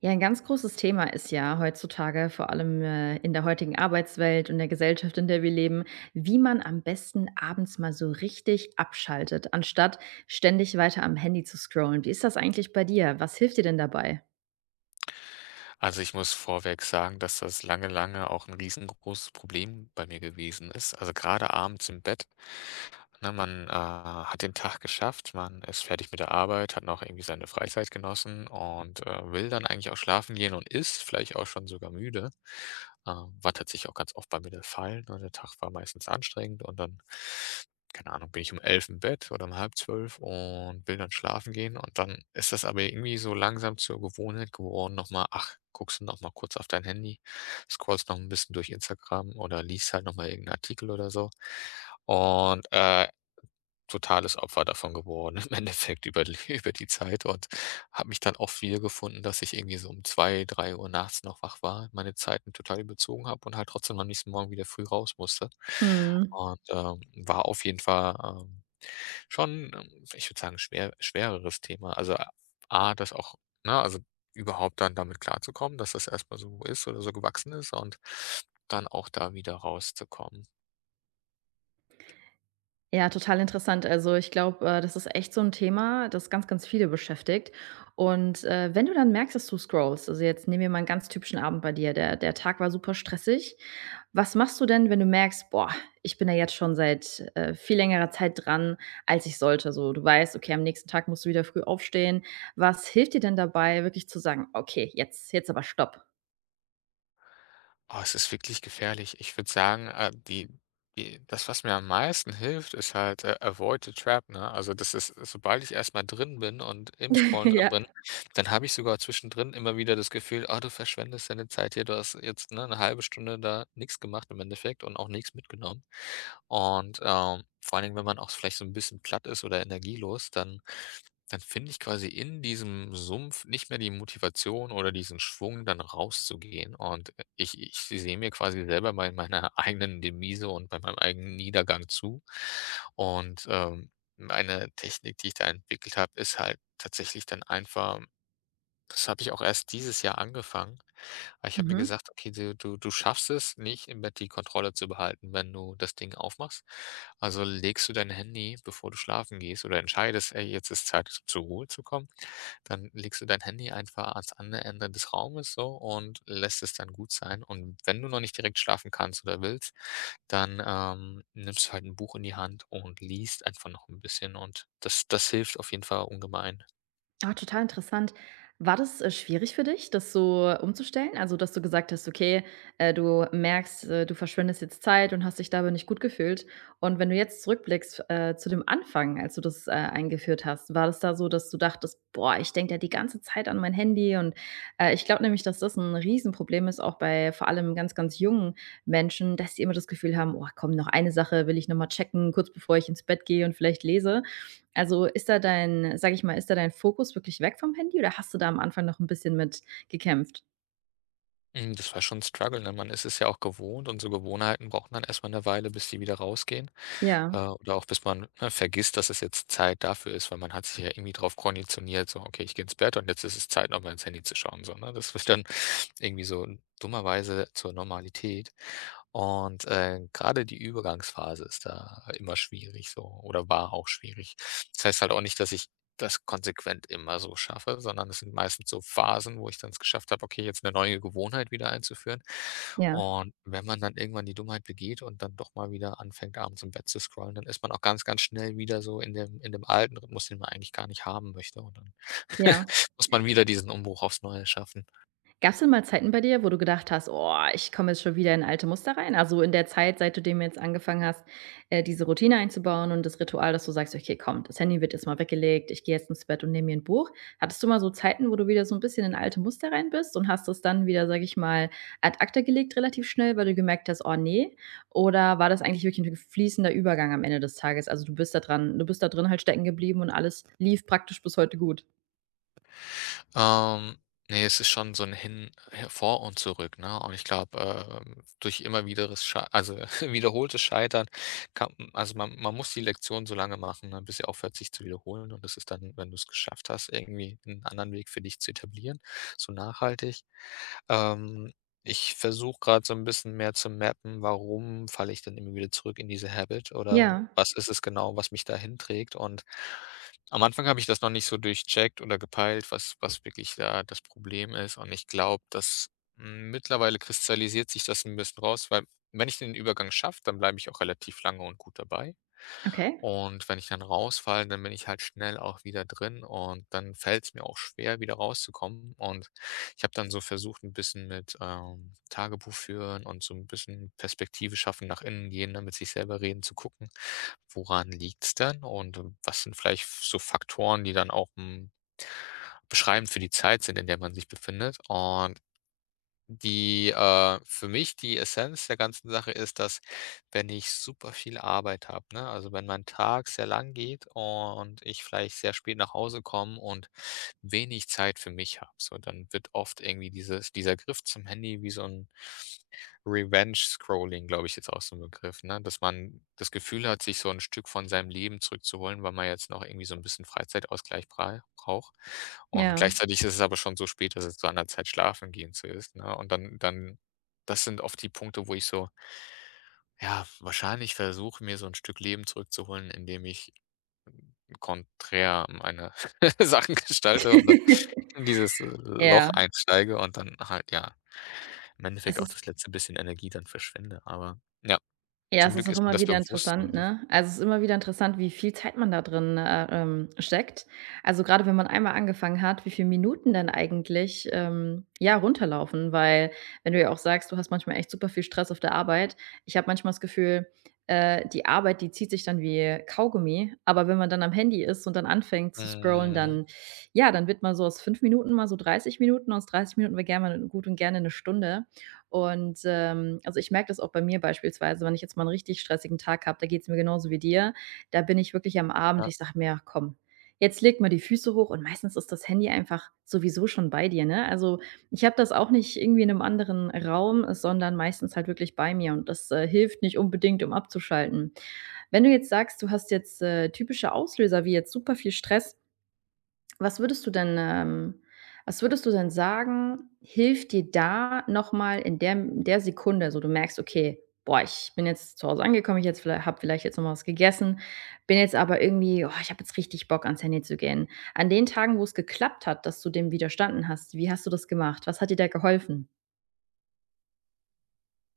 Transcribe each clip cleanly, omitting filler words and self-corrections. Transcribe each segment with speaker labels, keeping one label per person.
Speaker 1: Ja, ein ganz großes Thema ist ja heutzutage, vor allem in der heutigen Arbeitswelt und der Gesellschaft, in der wir leben, wie man am besten abends mal so richtig abschaltet, anstatt ständig weiter am Handy zu scrollen. Wie ist das eigentlich bei dir? Was hilft dir denn dabei?
Speaker 2: Also, ich muss vorweg sagen, dass das lange, lange auch ein riesengroßes Problem bei mir gewesen ist. Also, gerade abends im Bett. Ne, man hat den Tag geschafft, man ist fertig mit der Arbeit, hat noch irgendwie seine Freizeit genossen und will dann eigentlich auch schlafen gehen und ist vielleicht auch schon sogar müde. War tatsächlich auch ganz oft bei mir der Fall, ne? Der Tag war meistens anstrengend und dann, keine Ahnung, bin ich um 11 im Bett oder um halb 12 und will dann schlafen gehen und dann ist das aber irgendwie so langsam zur Gewohnheit geworden, noch mal ach, guckst du noch mal kurz auf dein Handy, scrollst noch ein bisschen durch Instagram oder liest halt noch mal irgend Artikel oder so. Und totales Opfer davon geworden im Endeffekt über die über die Zeit und habe mich dann oft wiedergefunden, dass ich irgendwie so um 2, 3 Uhr nachts noch wach war, meine Zeiten total überzogen habe und halt trotzdem am nächsten Morgen wieder früh raus musste.
Speaker 1: Mhm.
Speaker 2: Und war auf jeden Fall schon ich würde sagen, schwereres Thema. Also A, das auch, na also überhaupt dann damit klarzukommen, dass das erst mal so ist oder so gewachsen ist und dann auch da wieder rauszukommen.
Speaker 1: Ja, total interessant. Also, ich glaube, das ist echt so ein Thema, das ganz, ganz viele beschäftigt. Und, wenn du dann merkst, dass du scrollst, also, jetzt nehmen wir mal einen ganz typischen Abend bei dir, der Tag war super stressig. Was machst du denn, wenn du merkst: „Boah, ich bin da jetzt schon seit, viel längerer Zeit dran, als ich sollte?“ So, du weißt, okay, am nächsten Tag musst du wieder früh aufstehen. Was hilft dir denn dabei, wirklich zu sagen: „Okay, jetzt aber stopp?“
Speaker 2: Oh, es ist wirklich gefährlich. Ich würde sagen die die das, was mir am meisten hilft, ist halt Avoid the Trap, ne? Also, das ist, sobald ich erstmal drin bin und im Scrollen drin
Speaker 1: Ja.
Speaker 2: bin, dann habe ich sogar zwischendrin immer wieder das Gefühl: „Ah, du verschwendest deine Zeit hier. Du hast jetzt, ne, 'ne halbe Stunde da nichts gemacht im Endeffekt und auch nichts mitgenommen.“ Und vor allen Dingen, wenn man auch vielleicht so ein bisschen platt ist oder energielos, dann finde ich quasi in diesem Sumpf nicht mehr die Motivation oder diesen Schwung, dann rauszugehen. Und ich sehe mir quasi selber bei meiner eigenen Demise und bei meinem eigenen Niedergang zu. Und meine Technik, die ich da entwickelt habe, ist halt tatsächlich dann einfach, das habe ich auch erst dieses Jahr angefangen. Aber ich habe mir
Speaker 1: Mhm.
Speaker 2: gesagt: „Okay, du schaffst es nicht, im Bett die Kontrolle zu behalten, wenn du das Ding aufmachst. Also, legst du dein Handy, bevor du schlafen gehst oder entscheidest: ‚Ey, jetzt ist Zeit, zur Ruhe zu kommen’, dann legst du dein Handy einfach ans andere Ende des Raumes so und lässt es dann gut sein. Und wenn du noch nicht direkt schlafen kannst oder willst, dann nimmst du halt ein Buch in die Hand und liest einfach noch ein bisschen und das hilft auf jeden Fall ungemein.“
Speaker 1: Ah, total interessant. War das, schwierig für dich, das so umzustellen? Also, dass du gesagt hast: „Okay, du merkst, du verschwendest jetzt Zeit und hast dich dabei nicht gut gefühlt.“ Und wenn du jetzt zurückblickst, zu dem Anfang, als du das, eingeführt hast, war das da so, dass du dachtest: „Boah, ich denke ja die ganze Zeit an mein Handy“ und, ich glaube nämlich, dass das ein Riesenproblem ist, auch bei vor allem ganz, ganz jungen Menschen, dass sie immer das Gefühl haben: „Oh komm, noch eine Sache will ich noch mal checken, kurz bevor ich ins Bett gehe und vielleicht lese.“ Also, ist da dein sag ich mal, ist da dein Fokus wirklich weg vom Handy oder hast du da am Anfang noch ein bisschen mit gekämpft?
Speaker 2: Das war schon 'n Struggle, ne? Man ist es ja auch gewohnt und so Gewohnheiten brauchen dann erst mal 'ne Weile, bis die wieder rausgehen
Speaker 1: Ja,
Speaker 2: oder auch bis man, ne, vergisst, dass es jetzt Zeit dafür ist, weil man hat sich ja irgendwie drauf konditioniert, so: „Okay, ich gehe ins Bett und jetzt ist es Zeit, nochmal ins Handy zu schauen“, so, ne? Das wird dann irgendwie so dummerweise zur Normalität. Und grade die Übergangsphase ist da immer schwierig so oder war auch schwierig. Das heißt halt auch nicht, dass ich das konsequent immer so schaffe, sondern es sind meistens so Phasen, wo ich dann es geschafft habe, okay, jetzt eine neue Gewohnheit wieder einzuführen.
Speaker 1: ja,
Speaker 2: Und wenn man dann irgendwann die Dummheit begeht und dann doch mal wieder anfängt, abends im Bett zu scrollen, dann ist man auch ganz, ganz schnell wieder so in dem alten Rhythmus, den man eigentlich gar nicht haben möchte. Und dann
Speaker 1: ja.
Speaker 2: muss man wieder diesen Umbruch aufs Neue schaffen.
Speaker 1: Gab's denn mal Zeiten bei dir, wo du gedacht hast: „Oh, ich komme jetzt schon wieder in alte Muster rein?“ Also, in der Zeit, seit du dem jetzt angefangen hast, diese Routine einzubauen und das Ritual, dass du sagst: „Okay, komm, das Handy wird jetzt mal weggelegt. Ich gehe jetzt ins Bett und nehme mir ein Buch.“ Hattest du mal so Zeiten, wo du wieder so ein bisschen in alte Muster rein bist und hast das dann wieder, sage ich mal, ad acta gelegt relativ schnell, weil du gemerkt hast: „Oh nee? Oder war das eigentlich wirklich ein fließender Übergang am Ende des Tages? Also, du bist da drin halt stecken geblieben und alles lief praktisch bis heute gut?
Speaker 2: Ähm, ne, es ist schon so ein Hin her, Vor und Zurück, ne? Und ich glaube durch immer wiederes Schei, also, wiederholtes Scheitern kann, also, man muss die Lektion so lange machen, ne, bis sie aufhört, sich zu wiederholen. Und das ist dann, wenn du es geschafft hast, irgendwie einen anderen Weg für dich zu etablieren, so nachhaltig. ähm, Ich versuche gerade so ein bisschen mehr zu mappen, warum falle ich denn immer wieder zurück in diese Habit oder
Speaker 1: Ja,
Speaker 2: was ist es genau, was mich da hinträgt? Und am Anfang habe ich das noch nicht so durchcheckt oder gepeilt, was was wirklich da das Problem ist. Und ich glaube, dass mittlerweile kristallisiert sich das ein bisschen raus, weil wenn ich den Übergang schaffe, dann bleibe ich auch relativ lange und gut dabei.
Speaker 1: okay.
Speaker 2: Und wenn ich dann rausfalle, dann bin ich halt schnell auch wieder drin und dann fällt es mir auch schwer, wieder rauszukommen. Und ich habe dann so versucht, ein bisschen mit Tagebuch führen und so ein bisschen Perspektive schaffen, nach innen gehen, ne, mit sich selber reden, zu gucken, woran liegt's denn und was sind vielleicht so Faktoren, die dann auch beschreibend für die Zeit sind, in der man sich befindet. Und die für mich die Essenz der ganzen Sache ist, dass wenn ich super viel Arbeit habe, ne, also wenn mein Tag sehr lang geht und ich vielleicht sehr spät nach Hause komme und wenig Zeit für mich habe. So, dann wird oft irgendwie dieses dieser Griff zum Handy wie so ein Revenge-Scrolling, glaube ich, jetzt auch so ein Begriff, ne? Dass man das Gefühl hat, sich so ein Stück von seinem Leben zurückzuholen, weil man jetzt noch irgendwie so ein bisschen Freizeitausgleich brei braucht. Und
Speaker 1: Ja.
Speaker 2: gleichzeitig ist es aber schon so spät, dass es zu einer Zeit schlafen gehen zu ist, ne? Und dann das sind oft die Punkte, wo ich so, ja, wahrscheinlich versuche, mir so ein Stück Leben zurückzuholen, indem ich konträr meine Sachen gestalte und dann in dieses Loch
Speaker 1: Ja.
Speaker 2: einsteige und dann halt, ja, im Endeffekt
Speaker 1: Es
Speaker 2: auch
Speaker 1: ist
Speaker 2: das letzte bisschen Energie dann verschwende. Aber ja,
Speaker 1: Ja,
Speaker 2: zum
Speaker 1: es ist
Speaker 2: Glück
Speaker 1: auch
Speaker 2: ist mir
Speaker 1: immer
Speaker 2: das
Speaker 1: wieder
Speaker 2: bewusst
Speaker 1: interessant,
Speaker 2: und das.
Speaker 1: ne? Also, es ist immer wieder interessant, wie viel Zeit man da drin, steckt. Also, gerade wenn man einmal angefangen hat, wie viel Minuten dann eigentlich, ja, runterlaufen, weil wenn du ja auch sagst, du hast manchmal echt super viel Stress auf der Arbeit. Ich habe manchmal das Gefühl, die Arbeit, die zieht sich dann wie Kaugummi, aber wenn man dann am Handy ist und dann anfängt zu scrollen,
Speaker 2: Mhm,
Speaker 1: dann ja, dann wird man so aus 5 Minuten mal so 30 Minuten, aus 30 Minuten wäre gerne mal gut und gerne 1 Stunde. Und also ich merke das auch bei mir beispielsweise, wenn ich jetzt mal einen richtig stressigen Tag habe, da geht es mir genauso wie dir. Da bin ich wirklich am Abend,
Speaker 2: ja,
Speaker 1: ich sage mir: „Komm, jetzt leg mal die Füße hoch.“ Und meistens ist das Handy einfach sowieso schon bei dir, ne? Also, ich habe das auch nicht irgendwie in einem anderen Raum, sondern meistens halt wirklich bei mir und das, hilft nicht unbedingt, um abzuschalten. Wenn du jetzt sagst, du hast jetzt, typische Auslöser wie jetzt super viel Stress, was würdest du denn was würdest du denn sagen, hilft dir da noch mal in der Sekunde, so du merkst: „Okay, boah, ich bin jetzt zu Hause angekommen, ich jetzt vielleicht habe vielleicht jetzt noch was gegessen, bin jetzt aber irgendwie oh, ich habe jetzt richtig Bock, ans Handy zu gehen.“ An den Tagen, wo es geklappt hat, dass du dem widerstanden hast, wie hast du das gemacht? Was hat dir da geholfen?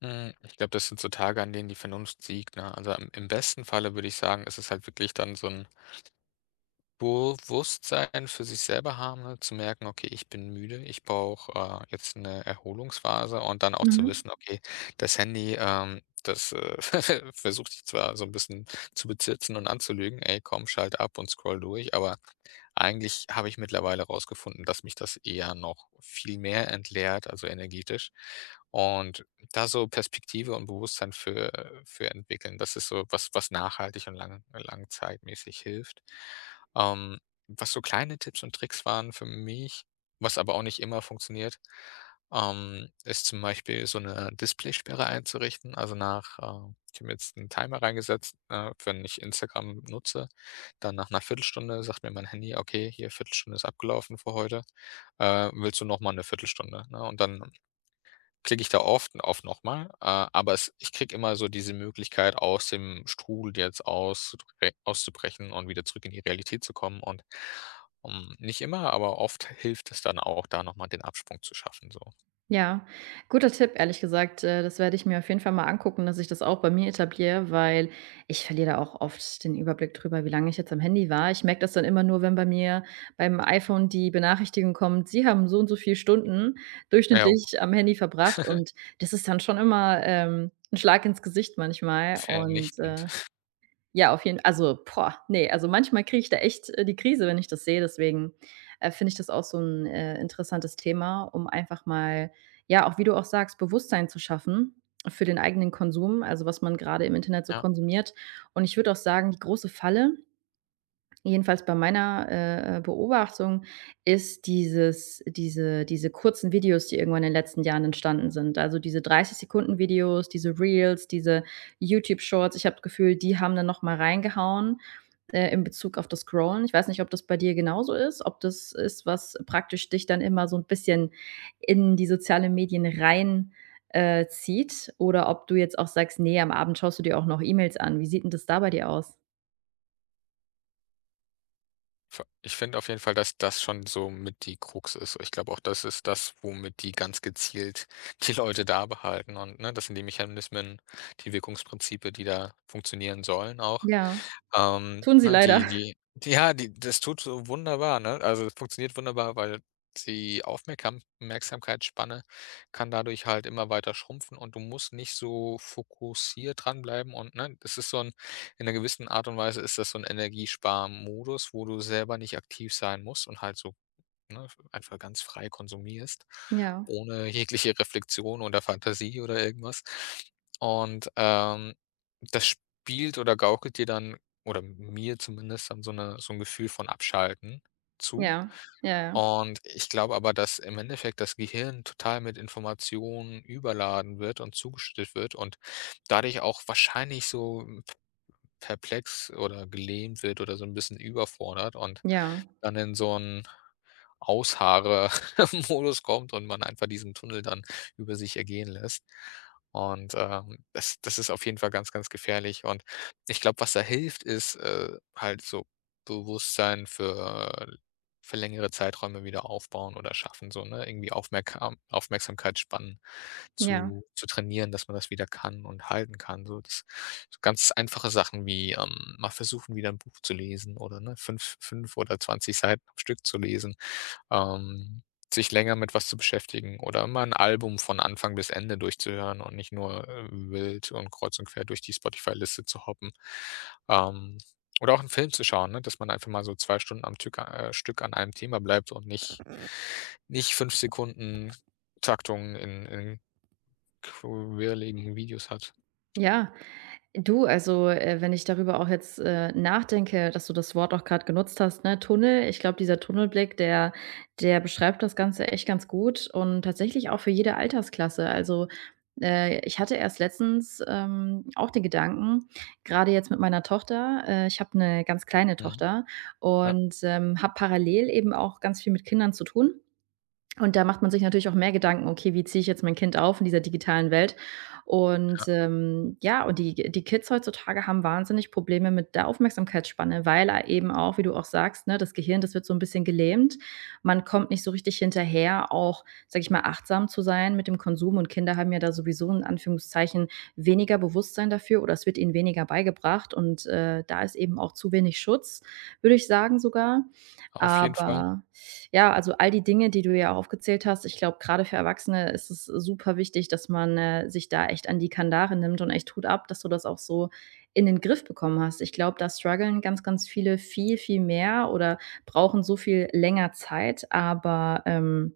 Speaker 2: mhm. Ich glaube, das sind so Tage, an denen die Vernunft siegt, ne? Also, im im besten Falle würde ich sagen, ist es halt wirklich dann so 'n Bewusstsein für sich selber haben, ne, zu merken: „Okay, ich bin müde, ich brauche jetzt eine Erholungsphase“ und dann auch zu
Speaker 1: Mhm.
Speaker 2: wissen: „Okay, das Handy das versucht dich zwar so ein bisschen zu bezitzen und anzulügen: ‚Ey, komm, schalte ab und scroll durch‘“, aber eigentlich habe ich mittlerweile rausgefunden, dass mich das eher noch viel mehr entleert, also energetisch, und da so Perspektive und Bewusstsein für entwickeln. Das ist so was, was nachhaltig und langzeitmäßig hilft. Ähm, Was so kleine Tipps und Tricks waren für mich, was aber auch nicht immer funktioniert ist zum Beispiel so eine Displaysperre einzurichten. Also, nach ich habe jetzt einen Timer reingesetzt, wenn ich Instagram nutze, dann nach einer Viertelstunde sagt mir mein Handy: „Okay, hier Viertelstunde ist abgelaufen für heute. Willst du noch mal 'ne Viertelstunde?“, ne? Und dann klicke ich da oft auf nochmal, aber es, ich kriege immer so diese Möglichkeit, aus dem Strudel jetzt auszubrechen und wieder zurück in die Realität zu kommen und, nicht immer, aber oft hilft es dann auch, da nochmal den Absprung zu schaffen so.
Speaker 1: Ja, guter Tipp, ehrlich gesagt. Das werde ich mir auf jeden Fall mal angucken, dass ich das auch bei mir etabliere, weil ich verliere da auch oft den Überblick drüber, wie lange ich jetzt am Handy war. Ich merke das dann immer nur, wenn bei mir beim iPhone die Benachrichtigung kommt, Sie haben so und so viele Stunden
Speaker 2: Ja,
Speaker 1: durchschnittlich am Handy verbracht, und das ist dann schon immer, 'n Schlag ins Gesicht manchmal und,
Speaker 2: vernichtend,
Speaker 1: ja, auf jeden Fall. Also, boah, ne, also, manchmal kriege ich da echt, die Krise, wenn ich das sehe. Deswegen, finde ich das auch so ein interessantes Thema, um einfach mal, ja, auch wie du auch sagst, Bewusstsein zu schaffen für den eigenen Konsum, also, was man gerade im Internet so
Speaker 2: ja.
Speaker 1: konsumiert. Und ich würde auch sagen, die große Falle, jedenfalls bei meiner, Beobachtung, ist diese kurzen Videos, die irgendwann in den letzten Jahren entstanden sind, also diese 30 Sekunden Videos, diese Reels, diese YouTube Shorts. Ich habe das Gefühl, die haben dann noch mal reingehauen, in Bezug auf das Scrollen. Ich weiß nicht, ob das bei dir genauso ist, ob das ist, was praktisch dich dann immer so ein bisschen in die sozialen Medien rein, zieht, oder ob du jetzt auch sagst: nee, am Abend schaust du dir auch noch E-Mails an.“ Wie sieht denn das da bei dir aus?
Speaker 2: F Ich finde auf jeden Fall, dass das schon so mit die Krux ist. Ich glaube auch, das ist das, womit die ganz gezielt die Leute da behalten und, ne, das sind die Mechanismen, die Wirkungsprinzipe, die da funktionieren sollen auch.
Speaker 1: Ja, tun sie
Speaker 2: Ne,
Speaker 1: leider.
Speaker 2: die das tut so wunderbar, ne? Also, es funktioniert wunderbar, weil die Aufmerkam Merksamkeitsspanne kann dadurch halt immer weiter schrumpfen und du musst nicht so fokussiert dranbleiben und, ne, das ist so ein, in einer gewissen Art und Weise ist das so ein Energiesparmodus, wo du selber nicht aktiv sein musst und halt so, ne, einfach ganz frei konsumierst,
Speaker 1: Ja,
Speaker 2: ohne jegliche Reflexion oder Fantasie oder irgendwas. Und das spielt oder gaukelt dir dann oder mir zumindest dann so 'n Gefühl von Abschalten zu.
Speaker 1: ja, ja,
Speaker 2: Und ich glaube aber, dass im Endeffekt das Gehirn total mit Informationen überladen wird und zugeschüttet wird und dadurch auch wahrscheinlich so perplex oder gelähmt wird oder so 'n bisschen überfordert und
Speaker 1: ja,
Speaker 2: dann in so 'n Aushaare-Modus kommt und man einfach diesen Tunnel dann über sich ergehen lässt. Und das das ist auf jeden Fall ganz, ganz gefährlich. Und ich glaube, was da hilft, ist halt so Bewusstsein für längere Zeiträume wieder aufbauen oder schaffen, so, ne? Irgendwie Aufmerkam Aufmerksamkeitsspannen
Speaker 1: ja,
Speaker 2: zu trainieren, dass man das wieder kann und halten kann. So, das, so ganz einfache Sachen wie mal versuchen, wieder ein Buch zu lesen oder, ne, 5, 5 oder 20 Seiten am Stück zu lesen. Ähm, Sich länger mit was zu beschäftigen oder immer ein Album von Anfang bis Ende durchzuhören und nicht nur wild und kreuz und quer durch die Spotify-Liste zu hoppen. Ähm, oder auch einen Film zu schauen, ne, dass man einfach mal so 2 Stunden am Tück Stück an einem Thema bleibt und nicht 5 Sekunden Taktungen in quirligen Videos hat.
Speaker 1: ja. Du, also, wenn ich darüber auch jetzt, nachdenke, dass du das Wort auch gerade genutzt hast, ne, Tunnel. Ich glaube, dieser Tunnelblick, der beschreibt das Ganze echt ganz gut und tatsächlich auch für jede Altersklasse. Also, ich hatte erst letztens, auch den Gedanken, gerade jetzt mit meiner Tochter, ich habe eine ganz kleine
Speaker 2: Mhm.
Speaker 1: Tochter
Speaker 2: Ja,
Speaker 1: und, habe parallel eben auch ganz viel mit Kindern zu tun. Und da macht man sich natürlich auch mehr Gedanken: „Okay, wie ziehe ich jetzt mein Kind auf in dieser digitalen Welt?“ Und,
Speaker 2: ja,
Speaker 1: ja, und die Kids heutzutage haben wahnsinnig Probleme mit der Aufmerksamkeitsspanne, weil eben auch, wie du auch sagst, ne, das Gehirn, das wird so ein bisschen gelähmt. Man kommt nicht so richtig hinterher, auch, sage ich mal, achtsam zu sein mit dem Konsum, und Kinder haben ja da sowieso in Anführungszeichen weniger Bewusstsein dafür oder es wird ihnen weniger beigebracht, und, da ist eben auch zu wenig Schutz, würde ich sagen sogar.
Speaker 2: auf jeden Fall.
Speaker 1: Aber ja, also all die Dinge, die du ja auch aufgezählt hast, ich glaube, gerade für Erwachsene ist es super wichtig, dass man sich da echt an die Kandare nimmt, und echt Hut ab, dass du das auch so in den Griff bekommen hast. Ich glaube, da strugglen ganz, ganz viele viel, viel mehr oder brauchen so viel länger Zeit, aber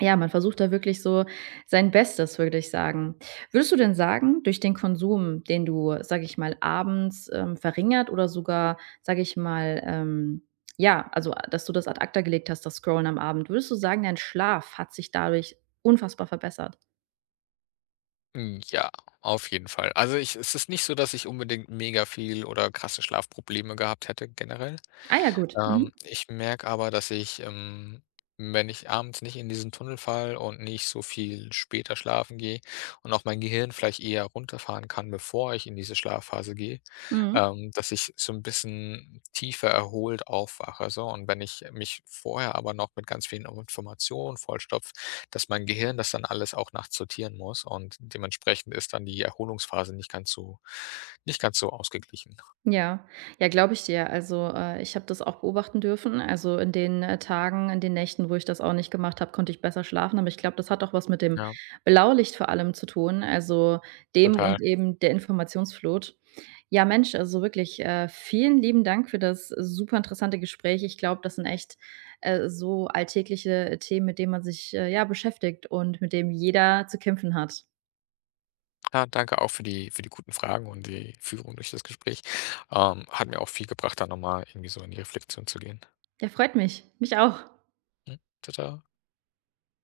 Speaker 1: ja, man versucht da wirklich so sein Bestes, würde ich sagen. Würdest du denn sagen, durch den Konsum, den du, sage ich mal, abends, verringert oder sogar, sage ich mal, ja, also, dass du das ad acta gelegt hast, das Scrollen am Abend, würdest du sagen, dein Schlaf hat sich dadurch unfassbar verbessert?
Speaker 2: Mm, ja, auf jeden Fall. Also, ich, es ist nicht so, dass ich unbedingt mega viel oder krasse Schlafprobleme gehabt hätte generell.
Speaker 1: Ah ja, gut. Mhm.
Speaker 2: Ich merke aber, dass ich wenn ich abends nicht in diesen Tunnel falle und nicht so viel später schlafen gehe und auch mein Gehirn vielleicht eher runterfahren kann, bevor ich in diese Schlafphase gehe
Speaker 1: Mhm.
Speaker 2: dass ich so ein bisschen tiefer erholt aufwache, so. Und wenn ich mich vorher aber noch mit ganz vielen Informationen vollstopfe, dass mein Gehirn das dann alles auch nachts sortieren muss und dementsprechend ist dann die Erholungsphase nicht ganz so, ausgeglichen.
Speaker 1: Ja, ja, glaube ich dir. Also, ich habe das auch beobachten dürfen. Also, in den, Tagen, in den Nächten, wo ich das auch nicht gemacht habe, konnte ich besser schlafen. Aber ich glaube, das hat auch was mit dem
Speaker 2: Ja,
Speaker 1: Blaulicht vor allem zu tun, also dem
Speaker 2: total.
Speaker 1: und eben der Informationsflut. Ja, Mensch, also wirklich, vielen lieben Dank für das super interessante Gespräch. Ich glaube, das sind echt, so alltägliche Themen, mit denen man sich, ja, beschäftigt und mit dem jeder zu kämpfen hat.
Speaker 2: Ja, danke auch für die, für die guten Fragen und die Führung durch das Gespräch. Hat mir auch viel gebracht, da nochmal irgendwie so in die Reflexion zu gehen.
Speaker 1: Ja, freut mich. Mich auch.
Speaker 2: Mhm. Tada.